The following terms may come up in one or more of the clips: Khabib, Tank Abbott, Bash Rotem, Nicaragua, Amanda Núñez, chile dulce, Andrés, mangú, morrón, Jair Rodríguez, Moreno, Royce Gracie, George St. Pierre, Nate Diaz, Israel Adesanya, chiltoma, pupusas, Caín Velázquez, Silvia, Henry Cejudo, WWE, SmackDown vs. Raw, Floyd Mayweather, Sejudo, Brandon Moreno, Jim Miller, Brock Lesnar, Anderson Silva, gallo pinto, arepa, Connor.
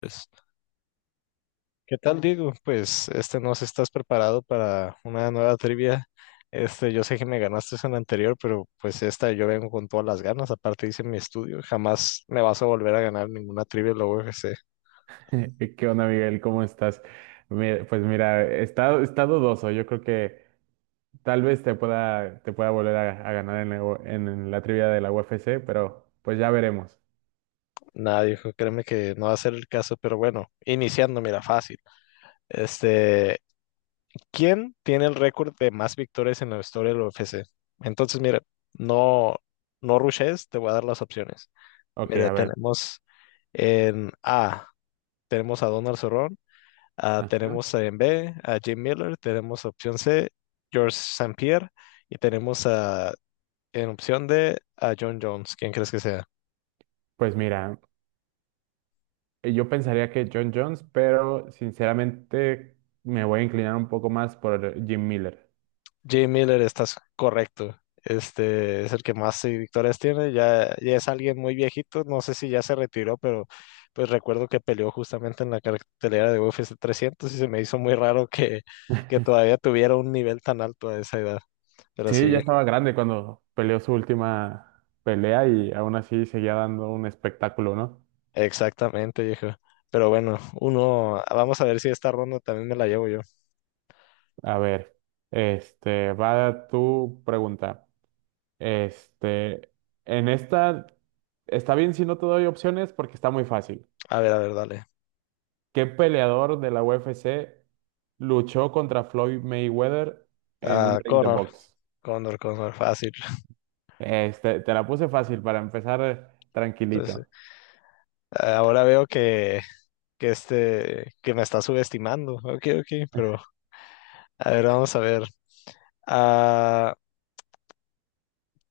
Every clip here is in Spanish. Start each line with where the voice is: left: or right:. left: Pues, ¿qué tal, Diego? Pues no sé si estás preparado para una nueva trivia. Yo sé que me ganaste en la anterior, pero pues esta yo vengo con todas las ganas. Aparte hice mi estudio, jamás me vas a volver a ganar ninguna trivia en la UFC.
right: ¿Qué onda, Miguel? ¿Cómo estás? Pues mira, está dudoso. Yo creo que tal vez te pueda volver a ganar en en la trivia de la UFC, pero pues ya veremos.
left: Nada, dijo, créeme que no va a ser el caso, pero bueno, iniciando, mira, fácil. Este, ¿Quién tiene el récord de más victorias en la historia de la UFC? Entonces, mira, no, no rushes, te voy a dar las opciones.
right: Ok,
left: Mira,
right: a ver.
left: tenemos en A, tenemos a Donald Cerrón,
right: Ajá.
left: tenemos en B a Jim Miller, tenemos opción C, George St. Pierre, y tenemos a, en opción D a John Jones. ¿Quién crees que sea?
right: Pues mira, yo pensaría que John Jones, pero sinceramente me voy a inclinar un poco más por Jim Miller.
left: Jim Miller, estás correcto. Este es el que más victorias tiene. Ya, ya es alguien muy viejito. No sé si ya se retiró, pero pues recuerdo que peleó justamente en la cartelera de UFC 300 y se me hizo muy raro que todavía tuviera un nivel tan alto a esa edad. Pero
right: Sí, ya
left: sí,
right: estaba grande cuando peleó su última pelea y aún así seguía dando un espectáculo, ¿no?
left: exactamente, viejo. Pero bueno, uno, vamos a ver si esta ronda también me la llevo yo.
right: A ver, va tu pregunta. Este, en esta está bien si no te doy opciones porque está muy fácil.
left: A ver, dale.
right: ¿Qué peleador de la UFC luchó contra Floyd Mayweather en un
left: Ah,
right: ring de
left: Connor,
right: box?
left: Connor, fácil.
right: Este, te la puse fácil para empezar
left: Entonces,
right: tranquilito.
left: ahora veo que que me está subestimando. Ok, ok, pero a ver, vamos a ver. Ah,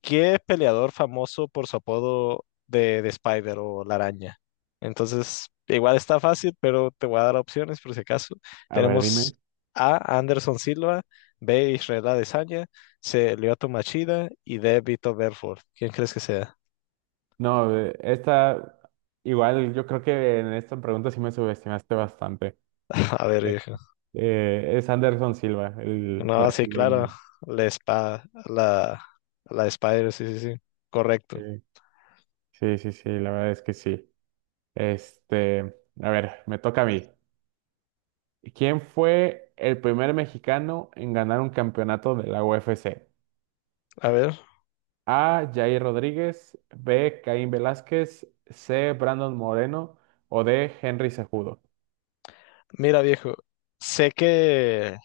left: ¿qué peleador famoso por su apodo de Spider o la araña? Entonces, igual está fácil, pero te voy a dar opciones por si acaso.
right: A ver,
left: Tenemos
right: dime.
left: A. Anderson Silva, B. Israel Adesanya, C. Lyoto Machida y D. Vito Belfort. ¿Quién crees que sea?
right: No, esta igual yo creo que en esta pregunta sí me subestimaste bastante.
left: A ver,
right: Eh,
left: viejo.
right: es Anderson Silva, el
left: No, sí, claro.
right: brasileño.
left: La spa, la, la Spider, sí, sí, sí. Correcto.
right: Sí, sí, sí, sí, la verdad es que sí. Este, a ver, me toca a mí. ¿Quién fue el primer mexicano en ganar un campeonato de la UFC?
left: A ver,
right: A. Jair Rodríguez, B. Caín Velázquez, C. Brandon Moreno o D. Henry Cejudo.
left: mira, viejo. Sé que,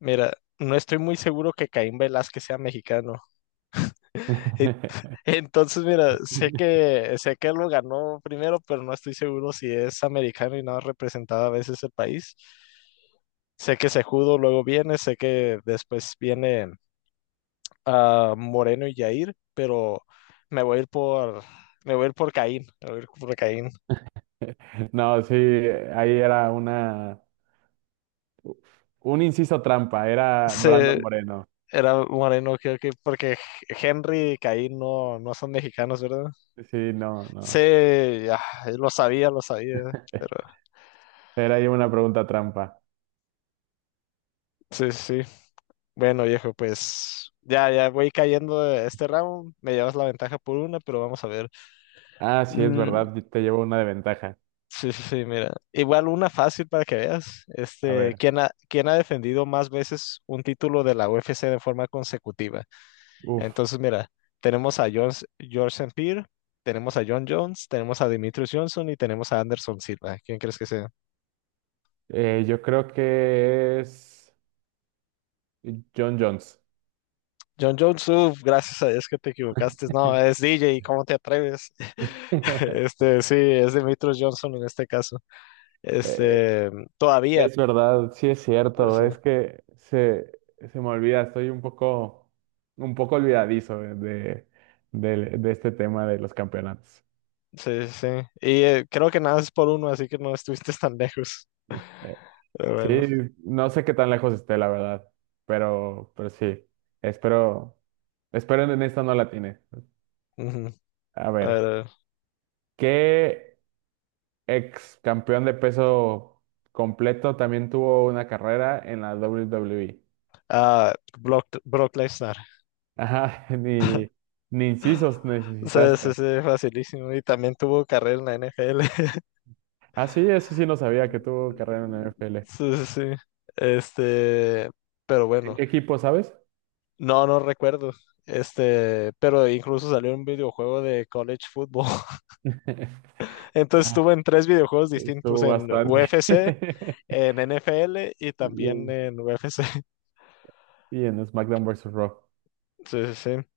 left: mira, no estoy muy seguro que Caín Velázquez sea mexicano. Entonces, mira, sé que lo ganó primero, pero no estoy seguro si es americano y no ha representado a veces el país. Sé que Sejudo luego viene, sé que después viene Moreno y Jair, pero me voy a ir por me voy a ir por Caín, me voy a ir por Caín.
right: No, sí, ahí era una, un inciso trampa, era
left: Se,
right: Brandon Moreno.
left: era Moreno, creo que porque Henry y Caín no, no son mexicanos, ¿verdad?
right: Sí, no,
left: Sí,
right: no.
left: ya, lo sabía, pero
right: Era ahí una pregunta trampa.
left: sí, sí, sí. Bueno, viejo, pues ya, ya voy cayendo de este round. Me llevas la ventaja por una, pero vamos a ver.
right: Ah, sí, es
left: Mm,
right: verdad, te llevo una de ventaja.
left: sí, sí, sí, mira. Igual una fácil para que veas.
right: A ver,
left: ¿Quién ha, quién ha defendido más veces un título de la UFC de forma consecutiva?
right: uff.
left: Entonces, mira, tenemos a Jones, George St. Pierre, tenemos a John Jones, tenemos a Demetrius Johnson y tenemos a Anderson Silva. ¿Quién crees que sea?
right: Yo creo que es John Jones.
left: John Jones, uf, gracias a Dios que te equivocaste. No, es DJ, ¿cómo te atreves? Este, sí, es Demetrius Johnson en este caso.
right: Eh,
left: Este, todavía.
right: es verdad, sí es
left: O
right: cierto,
left: sea,
right: se me olvida, estoy un poco olvidadizo de este tema de los campeonatos.
left: sí, sí. Y creo que nada es por uno, así que no estuviste tan lejos.
right: Eh,
left: Pero bueno.
right: sí, no sé qué tan lejos esté, la verdad, pero sí, espero, espero en esta no la tiene.
left: Ujú.
right: A
left: A
right: ver,
left: ver, a ver.
right: ¿qué ex campeón de peso completo también tuvo una carrera en la WWE?
left: Ah, Brock, Brock Lesnar.
right: Ajá, ni incisos
left: Sí, sí,
right: necesitaste.
left: sí, facilísimo. Y también tuvo carrera en la NFL.
right: Ah, sí, eso sí no sabía que tuvo carrera en la NFL.
left: Sí, sí, sí. Este, pero
right: ¿En
left: bueno.
right: qué equipo, sabes?
left: No, no recuerdo. Pero incluso salió un videojuego de college football. Entonces
right: Ah,
left: estuve en tres videojuegos distintos,
right: estuvo
left: en
right: bastante.
left: UFC, en NFL y
right: Y
left: también
right: en,
left: en UFC.
right: y en SmackDown vs. Raw.
left: Entonces, sí, sí, sí.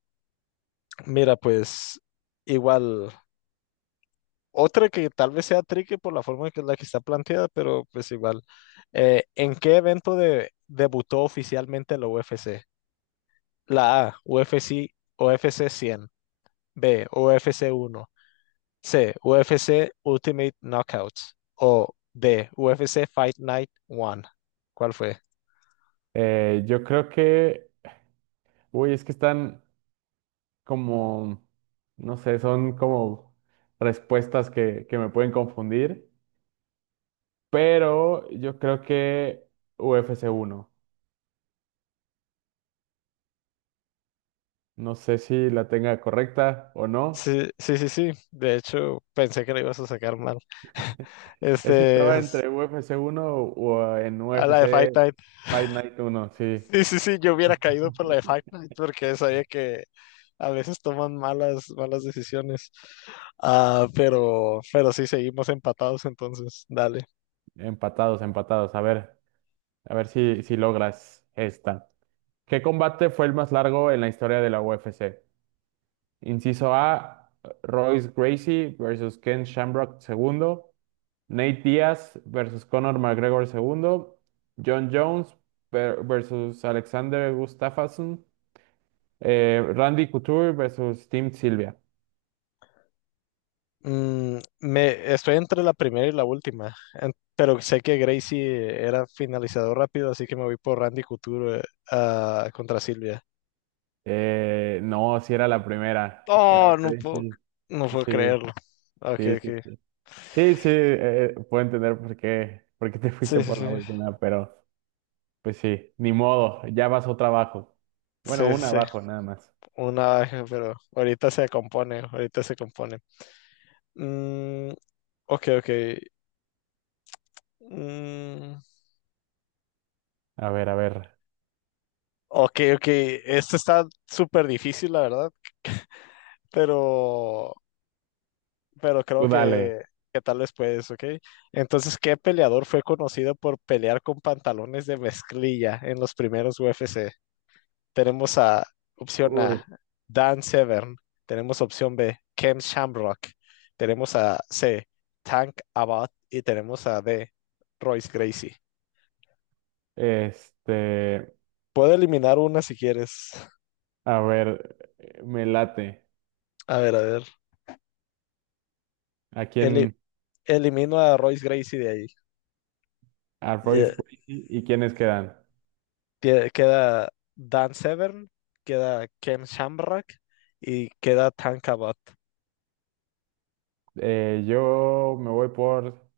left: Mira, pues igual, otra que tal vez sea tricky por la forma que la que está planteada, pero pues igual. ¿En qué evento de, debutó oficialmente la UFC? La A, UFC 100. B, UFC 1. C. UFC Ultimate Knockouts. O D. UFC Fight Night One. ¿Cuál fue?
right: Yo creo que, uy, es que están como, no sé, son como respuestas que me pueden confundir, pero yo creo que UFC uno. No sé si la tenga correcta o no.
left: Sí, sí, sí, sí. De hecho, pensé que lo ibas a sacar mal.
right: Es que
left: Este
right: estaba
left: es
right: entre UFC uno o en
left: a la de
right: UFC
left: Fight Night.
right: Fight Night uno, sí.
left: Sí, sí, sí, yo hubiera caído por la de Fight Night porque sabía que a veces toman malas, malas decisiones. Ah, pero sí, seguimos empatados entonces, dale.
right: Empatados, empatados. A ver si, si logras esta. ¿Qué combate fue el más largo en la historia de la UFC? Inciso A, Royce Gracie versus Ken Shamrock segundo. Nate Diaz versus Conor McGregor segundo, John Jones versus Alexander Gustafsson, Randy Couture versus Team Silvia.
left: Mm, me, estoy entre la primera y la última, en- pero sé que Gracie era finalizador rápido, así que me voy por Randy Couture, contra Silvia.
right: No, si era la primera. Era
left: Oh, no puedo,
right: crazy.
left: no puedo
right: Sí,
left: creerlo. Ok,
right: sí, sí,
left: ok.
right: sí. Sí, sí, puedo entender por qué te fuiste
left: Sí, sí,
right: por
left: sí.
right: la última, pero pues sí, ni modo, ya vas otra abajo. Bueno,
left: Sí,
right: una
left: sí, sí.
right: abajo nada más.
left: Una baja, pero ahorita se compone, ahorita se compone. Mm, ok, ok. Mm,
right: A ver,
left: ok, ok. Esto está súper difícil, la verdad, pero, pero creo
right: tú dale.
left: que tal vez puedes, ok. Entonces, ¿qué peleador fue conocido por pelear con pantalones de mezclilla en los primeros UFC? Tenemos a opción
right: Uy,
left: A, Dan Severn. Tenemos opción B, Ken Shamrock. Tenemos a C, Tank Abbott. Y tenemos a D, Royce Gracie.
right: este...
left: Puedo eliminar una si quieres.
right: A ver, me late.
left: A ver, a ver.
right: ¿A
left: Eli-
right: quién?
left: elimino a Royce Gracie de ahí.
right: A Royce
left: Ya,
right: Gracie, ¿y quiénes quedan?
left: tie- queda Dan Severn, queda Ken Shamrock y queda Tank Abbott.
right: Yo me voy por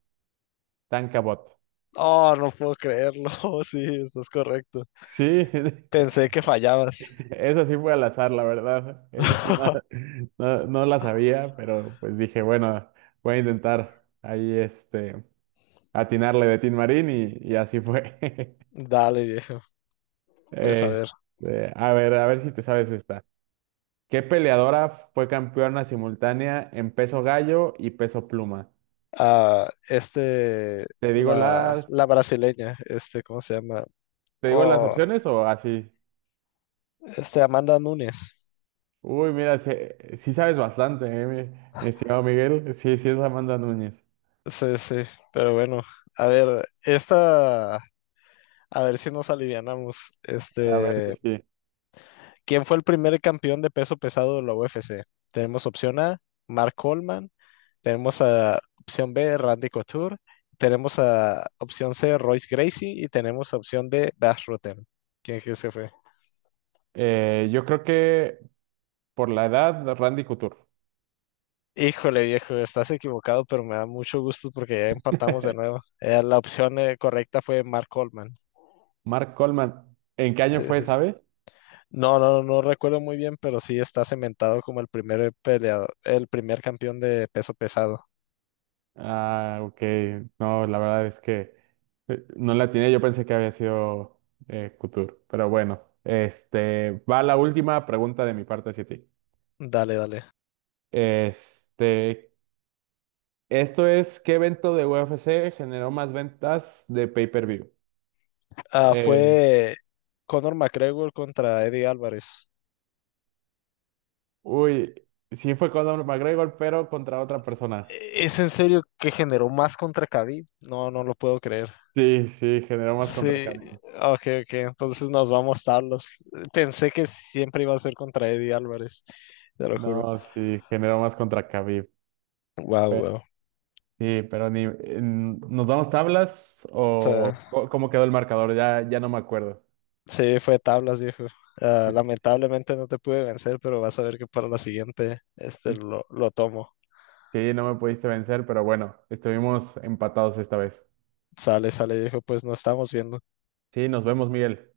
right: Tankabot.
left: Oh, no puedo creerlo. Sí, estás correcto.
right: Sí,
left: Pensé que fallabas.
right: eso sí fue al azar, la verdad. Eso sí no, no, no la sabía, pero pues dije, bueno, voy a intentar ahí este atinarle de Tin Marín y así fue.
left: Dale, viejo. Pues a ver.
right: Este, a ver si te sabes esta. ¿Qué peleadora fue campeona simultánea en peso gallo y peso pluma?
left: Ah,
right: ¿Te digo
left: la, la
right: las,
left: brasileña, este, ¿cómo se llama?
right: te digo las
left: Oh,
right: opciones o así?
left: este, Amanda Nunes.
right: Uy, mira, sí, sí sabes bastante, mi estimado Miguel. Sí, sí es Amanda Núñez.
left: Sí, sí, pero bueno. A ver, esta, a ver si nos alivianamos.
right: A ver sí, sí.
left: ¿Quién fue el primer campeón de peso pesado de la UFC? Tenemos opción A, Mark Coleman. Tenemos a opción B, Randy Couture. Tenemos a opción C, Royce Gracie. Y tenemos a opción D, Bash Rotem. ¿Quién crees que fue?
right: Yo creo que por la edad, Randy Couture.
left: Híjole, viejo, estás equivocado, pero me da mucho gusto porque ya empatamos de nuevo. La opción correcta fue Mark Coleman.
right: Mark Coleman, ¿en qué año
left: Sí,
right: fue,
left: sí, sí.
right: sabe?
left: No, no, no recuerdo muy bien, pero sí está cementado como el primer peleador, el primer campeón de peso pesado.
right: Ah, ok. No, la verdad es que no la tenía. Yo pensé que había sido Couture, pero bueno. Este, va la última pregunta de mi parte hacia ti.
left: Dale, dale.
right: Este, Esto es, ¿qué evento de UFC generó más ventas de pay-per-view?
left: Ah,
right: Eh,
left: fue Conor McGregor contra Eddie Álvarez.
right: uy, sí fue Conor McGregor, pero contra otra persona.
left: E-, ¿es en serio que generó más contra Khabib? No, no lo puedo creer.
right: Sí, sí, generó más contra
left: Sí,
right: Khabib.
left: ok, ok, entonces nos vamos tablas. Pensé que siempre iba a ser contra Eddie Álvarez, te lo juro.
right: No, sí, generó más contra Khabib.
left: Wow,
right: Pe-
left: wow.
right: sí, pero ni, ¿nos damos tablas o cómo quedó el marcador? Ya, ya no me acuerdo.
left: Sí, fue tablas, viejo. Ah, lamentablemente no te pude vencer, pero vas a ver que para la siguiente lo tomo.
right: Sí, no me pudiste vencer, pero bueno, estuvimos empatados esta vez.
left: Sale, sale, viejo, pues nos estamos viendo.
right: Sí, nos vemos, Miguel.